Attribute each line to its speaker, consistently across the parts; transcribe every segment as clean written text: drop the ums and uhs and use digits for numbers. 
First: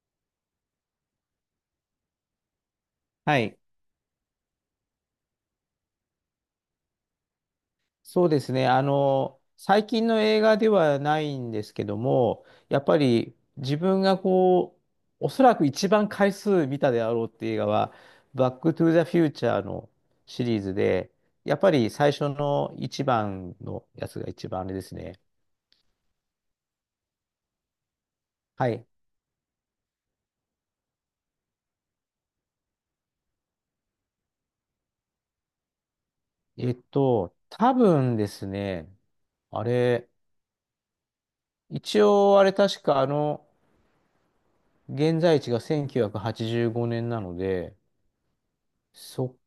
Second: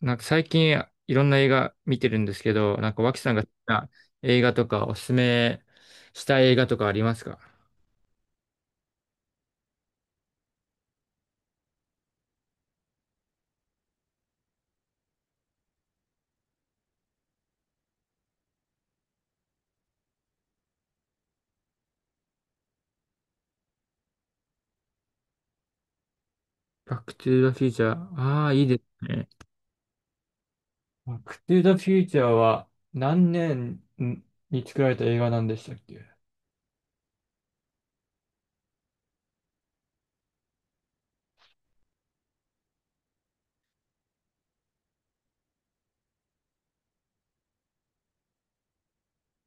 Speaker 1: なんか最近いろんな映画見てるんですけど、なんか脇さん
Speaker 2: は
Speaker 1: が好き
Speaker 2: い。
Speaker 1: な映画とかおすすめしたい映画とかありますか？
Speaker 2: そうですね。最近の映画ではないんですけども、やっぱり自分がこう、おそらく一番回数見たであろうっていう映画は、バックトゥザフューチャーのシリーズで、やっぱり最初の一番のやつが一番あれですね。
Speaker 1: バックトゥーザフューチャー。ああ、いい
Speaker 2: は
Speaker 1: で
Speaker 2: い。
Speaker 1: すね。バックトゥーザフューチャーは何年に作られた映画なんでしたっけ？
Speaker 2: 多分ですね、あれ、一応あれ確か現在地が1985年なので、そ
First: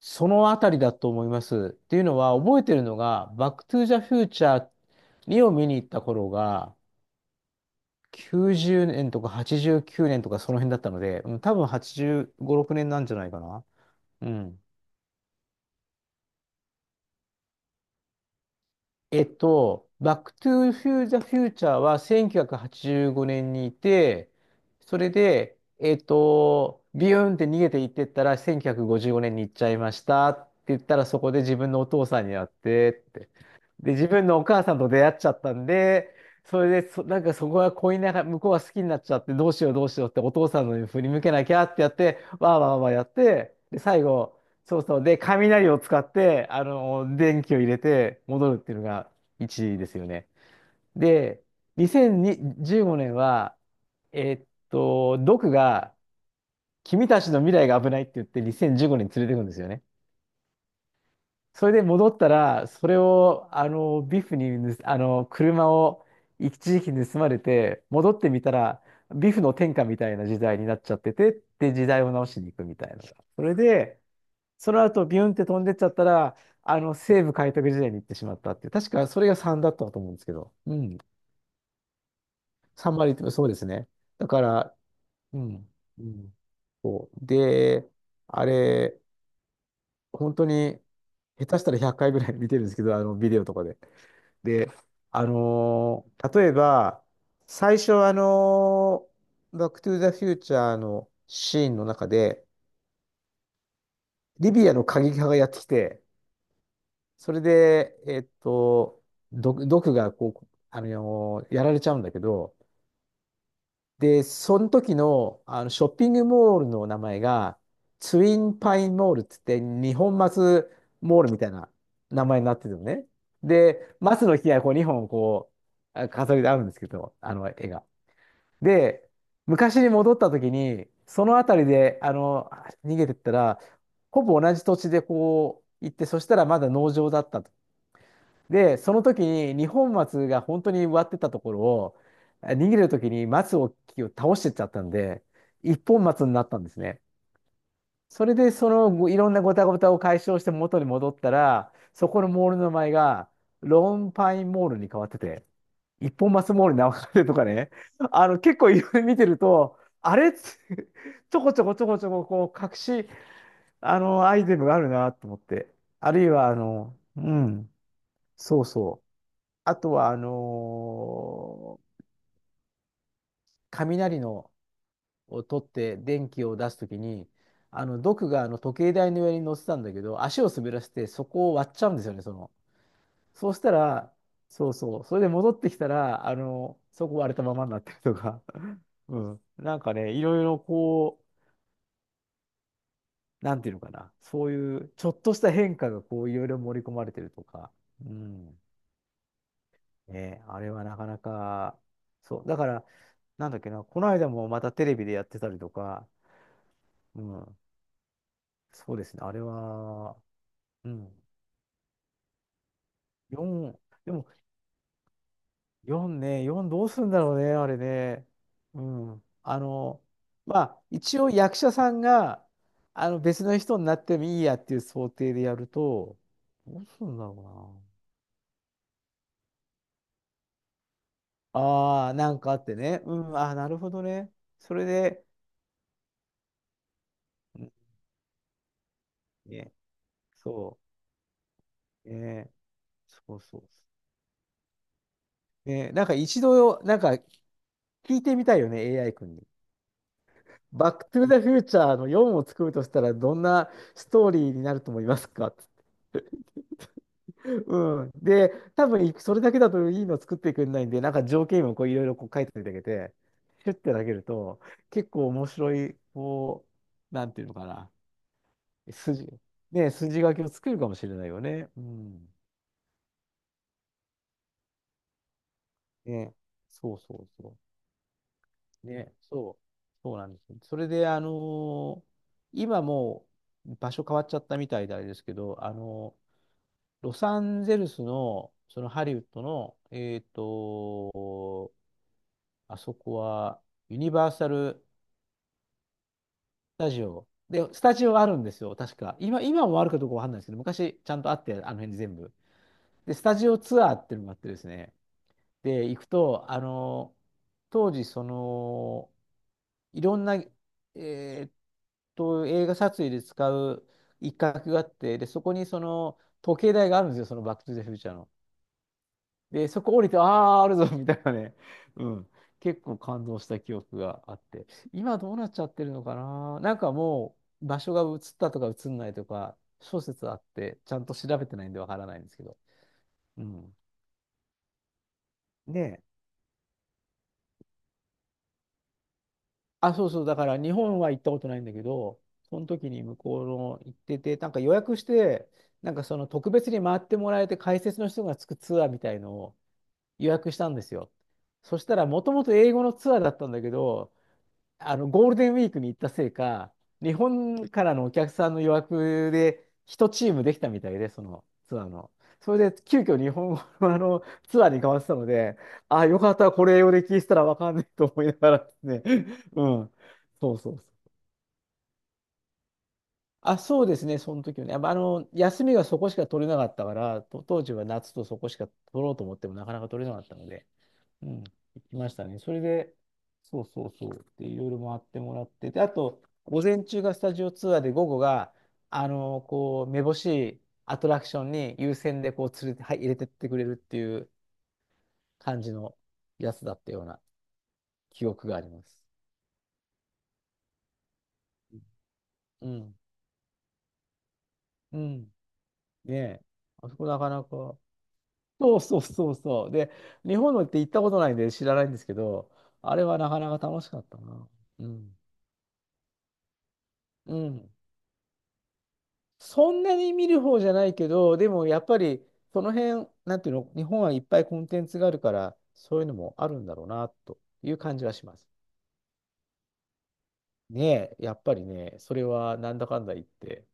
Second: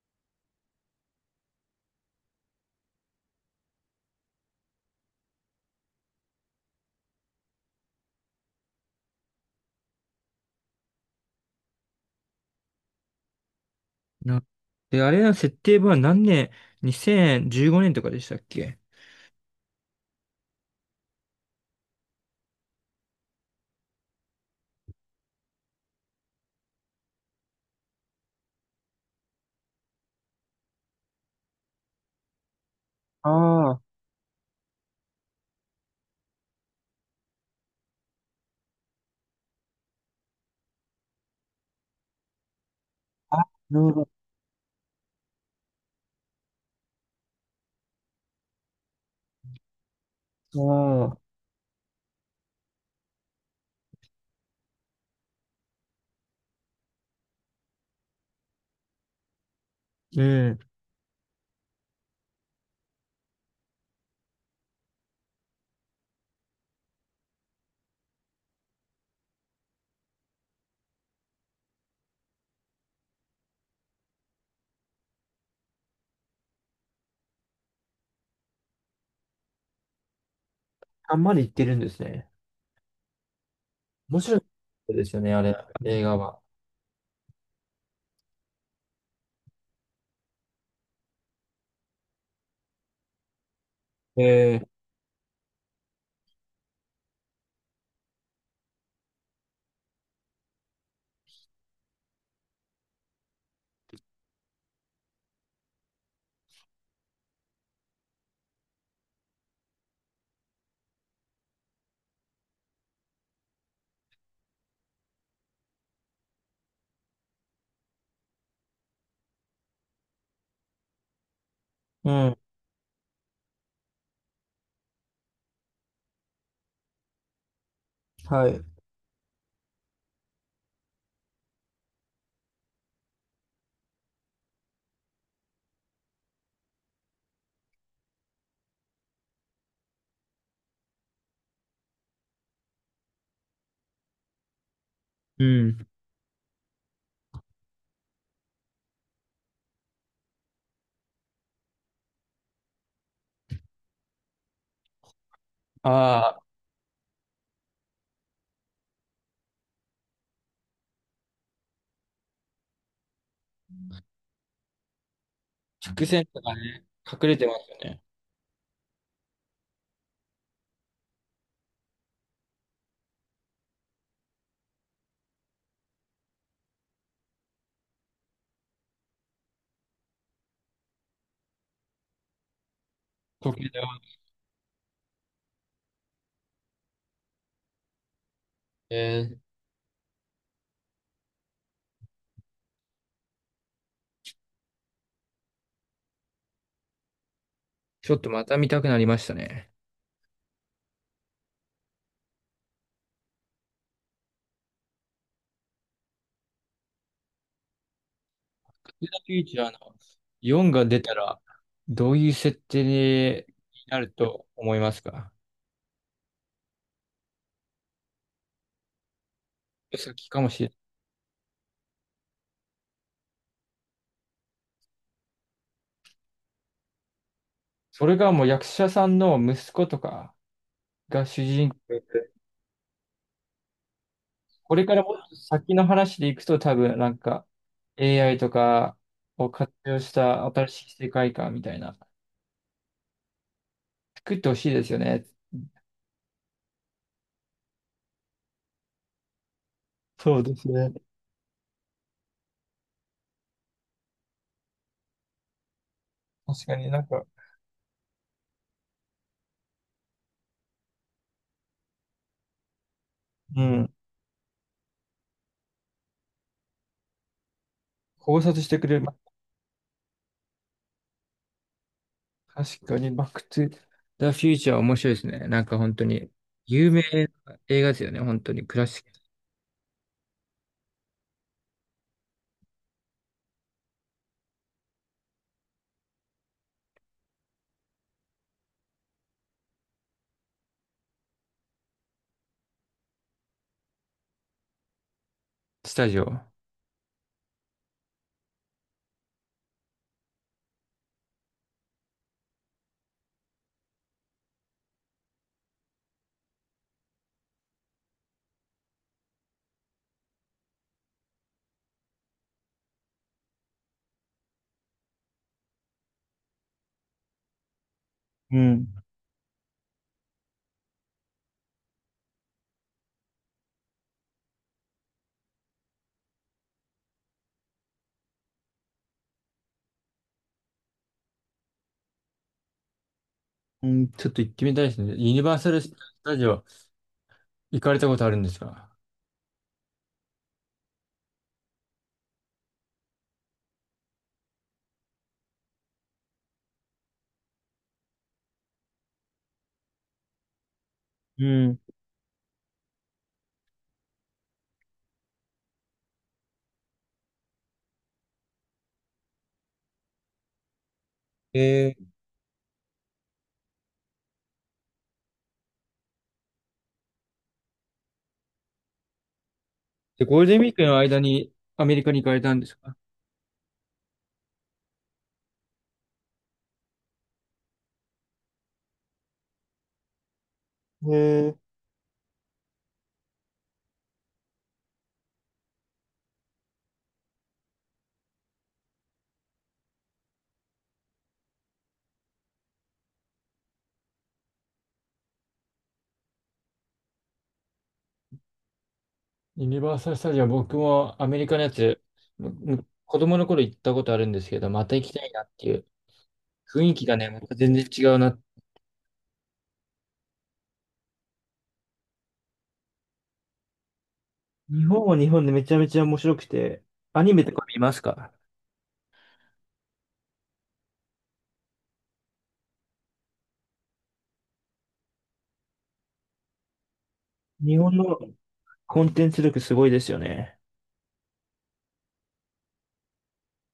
Speaker 2: そのあたりだと思います。っていうのは、覚えてるのが、バックトゥーザフューチャーにを見に行った頃が、90年とか89年とかその辺だったので、うん、多分85、6年なんじゃないかな。う
Speaker 1: な
Speaker 2: ん。
Speaker 1: で、あれの設定は何年？ 2015 年とかでしたっけ？
Speaker 2: バックトゥーフューザフューチャーは1985年にいて、それで、ビューンって逃げていってったら、1955年に行っちゃいましたって言ったら、そこで自分のお父さんに会ってって。
Speaker 1: ああ、
Speaker 2: で、自分のお母さんと出会っちゃったんで、それでなんかそこが恋ながら、向こうが好きになっちゃって、どうしようどうしようってお父さんのに振り向けなきゃってやって、わーわーわーやっ
Speaker 1: あ、
Speaker 2: て、で、
Speaker 1: なる
Speaker 2: 最
Speaker 1: ほ
Speaker 2: 後、そうそう、で、雷を使って、電気を入れて戻るっていうのが1ですよね。
Speaker 1: ど。
Speaker 2: で、2015年は、ドクが、君たちの未来が危ないって言って2015年にせんじゅうごねん連れてくんですよね。
Speaker 1: うん。
Speaker 2: それで戻ったら、それを、ビフに盗、車を一時期盗まれて、戻ってみたら、ビフの天下みたいな時代になっちゃってて、で、時代を直しに行くみたいなそれで、その後、ビュンって飛んでっちゃったら、西部開拓時代に行ってしまったっていう、確かそれが3だったと思うんですけど、うん。
Speaker 1: あんまり言ってるんですね。
Speaker 2: 3割って、そうですね。
Speaker 1: 面
Speaker 2: だ
Speaker 1: 白
Speaker 2: か
Speaker 1: い
Speaker 2: ら、
Speaker 1: ですよね、
Speaker 2: う
Speaker 1: あれ、
Speaker 2: ん。
Speaker 1: 映
Speaker 2: う
Speaker 1: 画
Speaker 2: ん。
Speaker 1: は。
Speaker 2: そう。で、あれ、本当に、下手したら100回ぐらい見てるんですけど、ビデオとかで。
Speaker 1: ええ、
Speaker 2: で、例えば、最初、バックトゥーザフューチャーのシーンの中で、リビアの過激派がやってきて、それで、毒がこう、やられちゃうんだけど、で、その時の、あのショッピングモールの名前が、ツインパインモールって言って、日本松モールみたいな
Speaker 1: う
Speaker 2: 名
Speaker 1: ん。
Speaker 2: 前になってるのね。で、松の木がこう2本こう、飾りであるんですけど、あの絵が。
Speaker 1: はい。
Speaker 2: で、昔に戻った時に、その辺りで、逃げてったら、ほぼ同じ土地でこう行って、そしたらまだ農場だったと。で、その時に二本松が本当に植わってたところを、逃げる時に松を木を倒してっちゃったんで、
Speaker 1: う
Speaker 2: 一
Speaker 1: ん。
Speaker 2: 本松になったんですね。それで、そのごいろんなごたごたを解消して元に戻ったら、そこのモールの名前が、ローンパインモールに変わってて、一本
Speaker 1: ああ、
Speaker 2: 松モールに流れるとかね、結構いろいろ見てると、あれっつ ちょこちょこちょこちょこ、こう、隠し、アイテムがあるなと思って。
Speaker 1: 直
Speaker 2: ある
Speaker 1: 線
Speaker 2: い
Speaker 1: と
Speaker 2: は、
Speaker 1: かね、隠れてますよね。
Speaker 2: そうそう。あとは、雷のを取って電気を出すときに、毒があの時計台の上に乗ってたんだけど、足を滑らせてそこを割っちゃうんですよね、その。そうし
Speaker 1: 時計
Speaker 2: た
Speaker 1: 台
Speaker 2: ら、
Speaker 1: は。
Speaker 2: そうそう、それで戻ってきたら、そこ割れたままになってるとか、
Speaker 1: え
Speaker 2: う
Speaker 1: ー、
Speaker 2: ん、なんかね、いろいろこう、なんていうのかな、そういうちょっとした変化がこう、いろいろ盛り込まれてるとか、う
Speaker 1: ちょっとまた
Speaker 2: ん、
Speaker 1: 見たくなりましたね。
Speaker 2: ね、あれはなかなか、そう、だから、なんだっけな、この間もまたテレビでやってたりとか、うん、そうで
Speaker 1: 時計台
Speaker 2: すね、あ
Speaker 1: フ
Speaker 2: れ
Speaker 1: ューチャーの
Speaker 2: は、
Speaker 1: 4が
Speaker 2: う
Speaker 1: 出た
Speaker 2: ん、
Speaker 1: ら、どういう設定に
Speaker 2: 4、
Speaker 1: なる
Speaker 2: でも
Speaker 1: と思いますか？
Speaker 2: 4ね、4どうするんだろうね、あれね。うん。
Speaker 1: 先かも
Speaker 2: ま
Speaker 1: しれない。
Speaker 2: あ、一応役者さんが、別の人になってもいいやっていう想定でやると、どうするんだろ
Speaker 1: それがもう役者さんの息子とかが主
Speaker 2: うな。
Speaker 1: 人公
Speaker 2: ああ、な
Speaker 1: で、
Speaker 2: んかあってね。うん、ああ、なるほどね。そ
Speaker 1: こ
Speaker 2: れ
Speaker 1: れからも
Speaker 2: で、
Speaker 1: っと先の話でいくと多分なんか
Speaker 2: うん
Speaker 1: AI とかを
Speaker 2: ね、
Speaker 1: 活用した新
Speaker 2: そ
Speaker 1: しい世界観みたいな、
Speaker 2: う、ね、そうそう。
Speaker 1: 作ってほしいですよね。
Speaker 2: ね、なんか一度、なんか聞いてみたいよね、AI 君に。
Speaker 1: そうです
Speaker 2: バッ
Speaker 1: ね。
Speaker 2: クトゥーザフューチャーの4を作るとしたら、どんなストーリーになると思いますかって
Speaker 1: 確かになんか、
Speaker 2: うん。で、多分それだけだといいの作ってくれないんで、なんか条件をこういろいろこう書いていただけて、
Speaker 1: う
Speaker 2: シュッて
Speaker 1: ん。
Speaker 2: 投げると、結構面白い、こう、なんていうのかな、
Speaker 1: 考察してくれる。ま、
Speaker 2: 筋、ね、筋書きを作るかもしれないよね。うん。
Speaker 1: 確かに、バックトゥザ・フューチャー面白いですね。なんか本当に、
Speaker 2: ね、
Speaker 1: 有
Speaker 2: そう
Speaker 1: 名
Speaker 2: そうそ
Speaker 1: な映画ですよね。本当に、ク
Speaker 2: う。
Speaker 1: ラシック
Speaker 2: ね、そう、そうなんですそれで、今もう場所変わっちゃったみたいであれですけど、ロサンゼルスの、そのハリウッドの、あそこはユニバーサル・
Speaker 1: スタジオ。
Speaker 2: スタジオ。で、スタジオあるんですよ、確か。今もあるかどうかわかんないですけど、昔ちゃんとあって、あの辺全部。で、スタジオツアーっていうのがあってですね。で、行くと、当時、その、いろんな、ーっ映画撮影で使う一角があって、で、そこにその、時計台があるんですよ、そのバック・トゥ・ザ・フューチャーの
Speaker 1: うん。
Speaker 2: で、そこ降りて、ああ、あるぞ、みたいなね。うん。結構感動した記憶があって。今どうなっちゃってるのかななんかもう、場所が移ったとか移んないとか、諸説あって、ちゃんと調べてないんでわからないんですけど。うん。
Speaker 1: うん、ちょっと行ってみたいですね。ユニバーサル・ス
Speaker 2: で、
Speaker 1: タジオ行かれたことあるんですか？
Speaker 2: あ、そうそう、だから日本は行ったことないんだけど、その時に向こうの行ってて、なんか予約して、なんかその特別に回ってもらえて解説の人がつくツアーみたいのを予約したんですよ。
Speaker 1: う
Speaker 2: そ
Speaker 1: ん。
Speaker 2: したら、もともと英語のツアーだったんだけど、ゴールデンウィークに行ったせいか、日本からのお客さんの予約で1チームできたみたいで、そのツアー
Speaker 1: えー、
Speaker 2: の。それで急遽日本語のあのツアーに変わってたので、ああ、よかった、これ英語で聞いてたらわかんないと思いながらですね。うん。
Speaker 1: で、ゴール
Speaker 2: そう
Speaker 1: デ
Speaker 2: そう
Speaker 1: ンウィ
Speaker 2: そ
Speaker 1: ーク
Speaker 2: う。
Speaker 1: の間にアメリカに行かれたんですか？
Speaker 2: あ、そうですね、その時はね。やっぱ休みがそこしか取れなかったから、と当時は夏とそこしか取ろうと思ってもなかなか取れなかったので。
Speaker 1: え
Speaker 2: うん、
Speaker 1: ー、
Speaker 2: 行きましたね。それで、そうそうそう、で、いろいろ回ってもらってで、あと、午前中がスタジオツアーで、午後が、こう、めぼしいアトラクションに優先で、こう、連れて、はい、入れてってくれるっていう感じのやつだったような記憶があります。
Speaker 1: ユニバーサル・スタジオ、僕もアメリカのやつ、
Speaker 2: うん。
Speaker 1: 子供の頃行ったことあるんですけど、また
Speaker 2: う
Speaker 1: 行きたい
Speaker 2: ん。
Speaker 1: なっていう
Speaker 2: ねえ。
Speaker 1: 雰
Speaker 2: あ
Speaker 1: 囲
Speaker 2: そこ
Speaker 1: 気が
Speaker 2: なか
Speaker 1: ね、ま
Speaker 2: な
Speaker 1: た全
Speaker 2: か。
Speaker 1: 然違うな。
Speaker 2: そうそうそうそう。で、日本のって行ったことないんで知らないんですけど、あれはなかなか楽しかったな。
Speaker 1: 日
Speaker 2: う
Speaker 1: 本は
Speaker 2: ん。
Speaker 1: 日本でめちゃめちゃ面白くて、アニ
Speaker 2: う
Speaker 1: メとか
Speaker 2: ん。
Speaker 1: 見ますか？
Speaker 2: そんなに見る方じゃないけど、でもやっぱりその辺、なんていうの、日本はいっぱいコンテンツがあるから、そういうのもあるんだろうな、とい
Speaker 1: 日
Speaker 2: う
Speaker 1: 本
Speaker 2: 感じは
Speaker 1: の
Speaker 2: します。
Speaker 1: コンテンツ力すごいですよね。
Speaker 2: ねえ、やっぱりね、それはなんだかんだ言って、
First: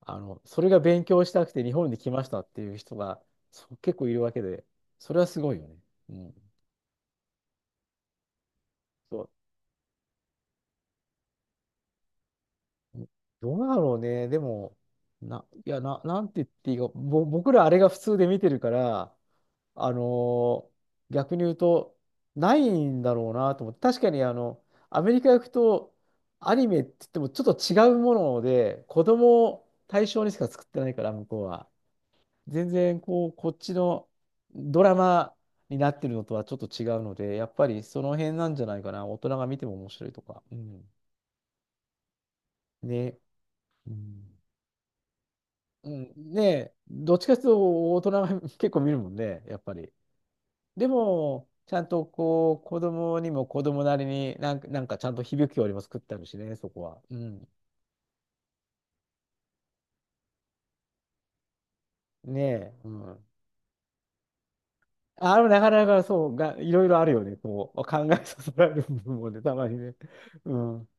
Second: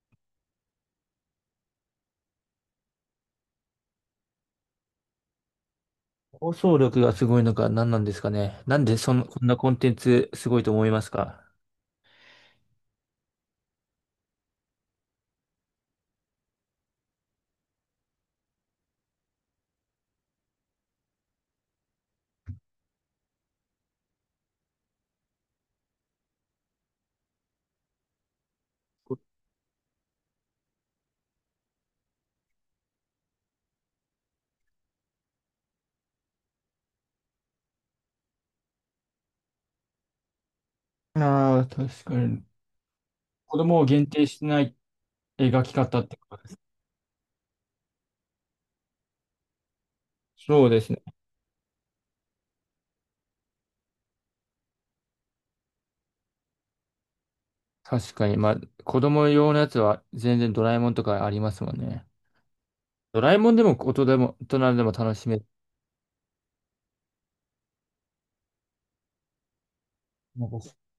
Speaker 2: あの、それが勉強したくて日本に来ましたっていう人がそう結構いるわけで、それはすごいよね。うん。
Speaker 1: 放送力がすごいのか何なんですかね。なんでそ
Speaker 2: そ
Speaker 1: ん、
Speaker 2: う。
Speaker 1: こんなコンテンツすごいと思いますか？
Speaker 2: どうだろうね。でも、な、いや、な、なんて言っていいか、僕らあれが普通で見てるから、あのー逆に言うと、ないんだろうなと思って。確かにあの、アメリカ行くと、アニメって言ってもちょっと違うもので、子供を対象にしか作ってないから、向こうは。全然、こう、こっちのドラマになってるのとはちょっと違うので、やっぱりその辺なんじゃないかな、大人が見ても面白いとか。うん、
Speaker 1: ああ、確かに。
Speaker 2: ね。
Speaker 1: 子供を
Speaker 2: う
Speaker 1: 限定
Speaker 2: ん
Speaker 1: してない描き
Speaker 2: う
Speaker 1: 方っ
Speaker 2: ん、
Speaker 1: てこと。
Speaker 2: ねえ、どっちかというと大人が 結構見るもんね、やっぱり。
Speaker 1: そうで
Speaker 2: で
Speaker 1: すね。
Speaker 2: も、ちゃんとこう、子供にも子供なりになんか、なんかちゃんと響きよりも作ってあるしね、そこは。うん。
Speaker 1: 確かに。まあ、子供用のやつは全然ドラえもんとかありますもんね。
Speaker 2: ねえ。う
Speaker 1: ド
Speaker 2: ん。
Speaker 1: ラえもんでも大人でも、大人でも楽し
Speaker 2: あ
Speaker 1: める。
Speaker 2: のなかなかそうが、いろいろあるよね。こう、考えさせられる部分もね、たまにね。
Speaker 1: なんか
Speaker 2: う
Speaker 1: う、
Speaker 2: ん。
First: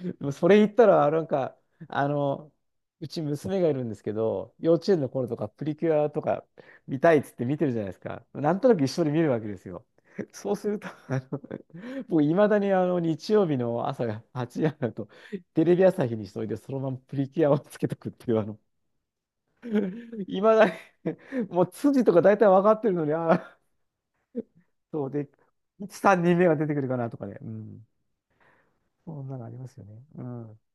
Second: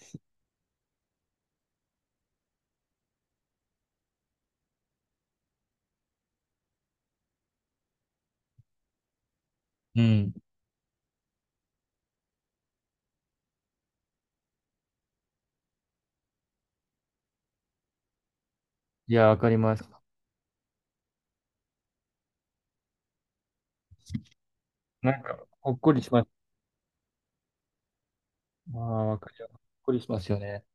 Speaker 2: でもそれ言ったら、なんか、あの、うち娘がいるんですけど、幼稚園の頃とかプリキュアとか見たいっつって見てるじゃないですか。なんとなく一緒に見るわけですよ。
Speaker 1: うん。
Speaker 2: そうすると、あの、僕、いまだにあの日曜日の朝が8時になると、テレビ朝日にしといて、そのままプリキュアをつけとくっていう、あの、
Speaker 1: いや、わかります。
Speaker 2: いまだにもう筋とか大体分かってるのに、ああ、そう
Speaker 1: なん
Speaker 2: で、
Speaker 1: か、ほっ
Speaker 2: い
Speaker 1: こ
Speaker 2: つ
Speaker 1: りし
Speaker 2: 3
Speaker 1: ま
Speaker 2: 人
Speaker 1: す。
Speaker 2: 目が出てくるかなとかね。うん。
Speaker 1: ああ、わ
Speaker 2: そん
Speaker 1: かり
Speaker 2: なの
Speaker 1: よ。
Speaker 2: あ
Speaker 1: ほ
Speaker 2: り
Speaker 1: っ
Speaker 2: ますよ
Speaker 1: こり
Speaker 2: ね。
Speaker 1: しま
Speaker 2: う
Speaker 1: すよ
Speaker 2: ん。
Speaker 1: ね。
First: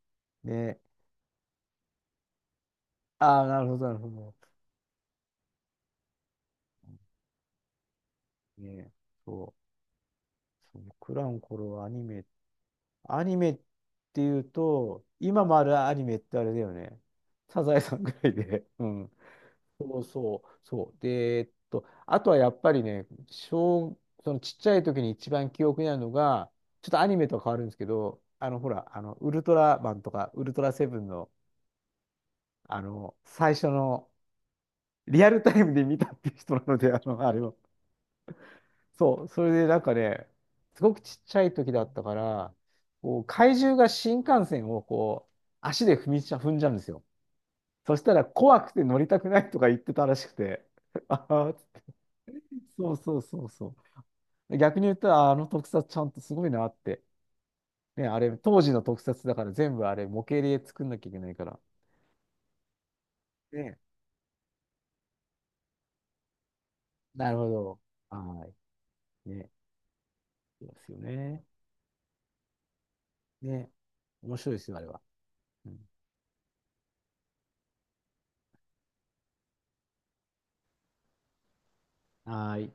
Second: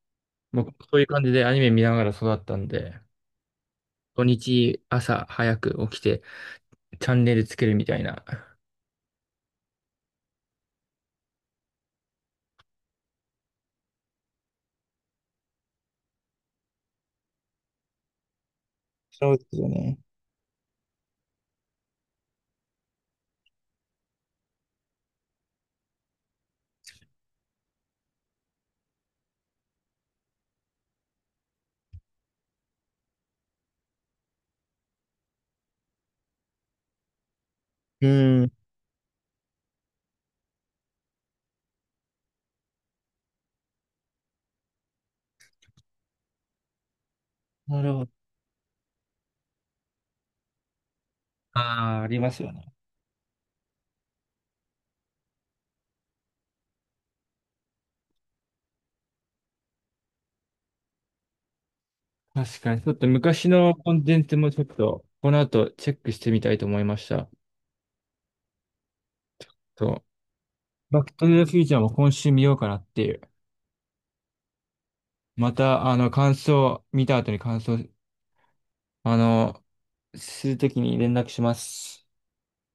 Speaker 1: 僕も
Speaker 2: ね。
Speaker 1: そういう感じでアニメ見ながら育ったんで、
Speaker 2: ああ、なるほど、なるほ
Speaker 1: 土
Speaker 2: ど。
Speaker 1: 日朝早く起きてチャンネルつけるみたいな。
Speaker 2: ね、そう、僕らの頃はアニメ、アニメっていうと、今もあるアニメってあれだよね。サザエさんぐらいで。うん。
Speaker 1: そうですよね。
Speaker 2: そうそう、そう。で、あとはやっぱりね、そのちっちゃい時に一番記憶にあるのが、ちょっとアニメとは変わるんですけど、あの、ほら、あの、ウルトラマンとか、ウルトラセブンの、あの、最初の、リアルタイムで見たっていう人なので、あの、あれを。
Speaker 1: うん。
Speaker 2: そう、それでなんかね、すごくちっちゃい時だったから、こう怪獣が新幹線をこう足で踏んじゃうんですよ。
Speaker 1: なる
Speaker 2: そし
Speaker 1: ほ
Speaker 2: たら
Speaker 1: ど。
Speaker 2: 怖くて乗りたくないとか言ってたらしくて、ああ、
Speaker 1: ああ、ありますよね。
Speaker 2: そうそうそうそう。逆に言ったら、あの特撮ちゃんとすごいなって。ね、あれ、当時の特撮だから全部あれ、模型で作んなきゃいけないから。
Speaker 1: 確かに。ちょっと昔の
Speaker 2: ね、
Speaker 1: コンテンツもちょっと、この後チェックしてみたいと思いました。
Speaker 2: なるほど。はい。ね、
Speaker 1: と、
Speaker 2: そうですよ
Speaker 1: バックトゥ
Speaker 2: ね。
Speaker 1: ザフューチャーも今週見ようかなっていう。
Speaker 2: ね、面白いですよ、あれは。
Speaker 1: ま
Speaker 2: う
Speaker 1: た、
Speaker 2: ん、
Speaker 1: あの、感想、見た後に感想、あの、するときに連絡します。
Speaker 2: はーい。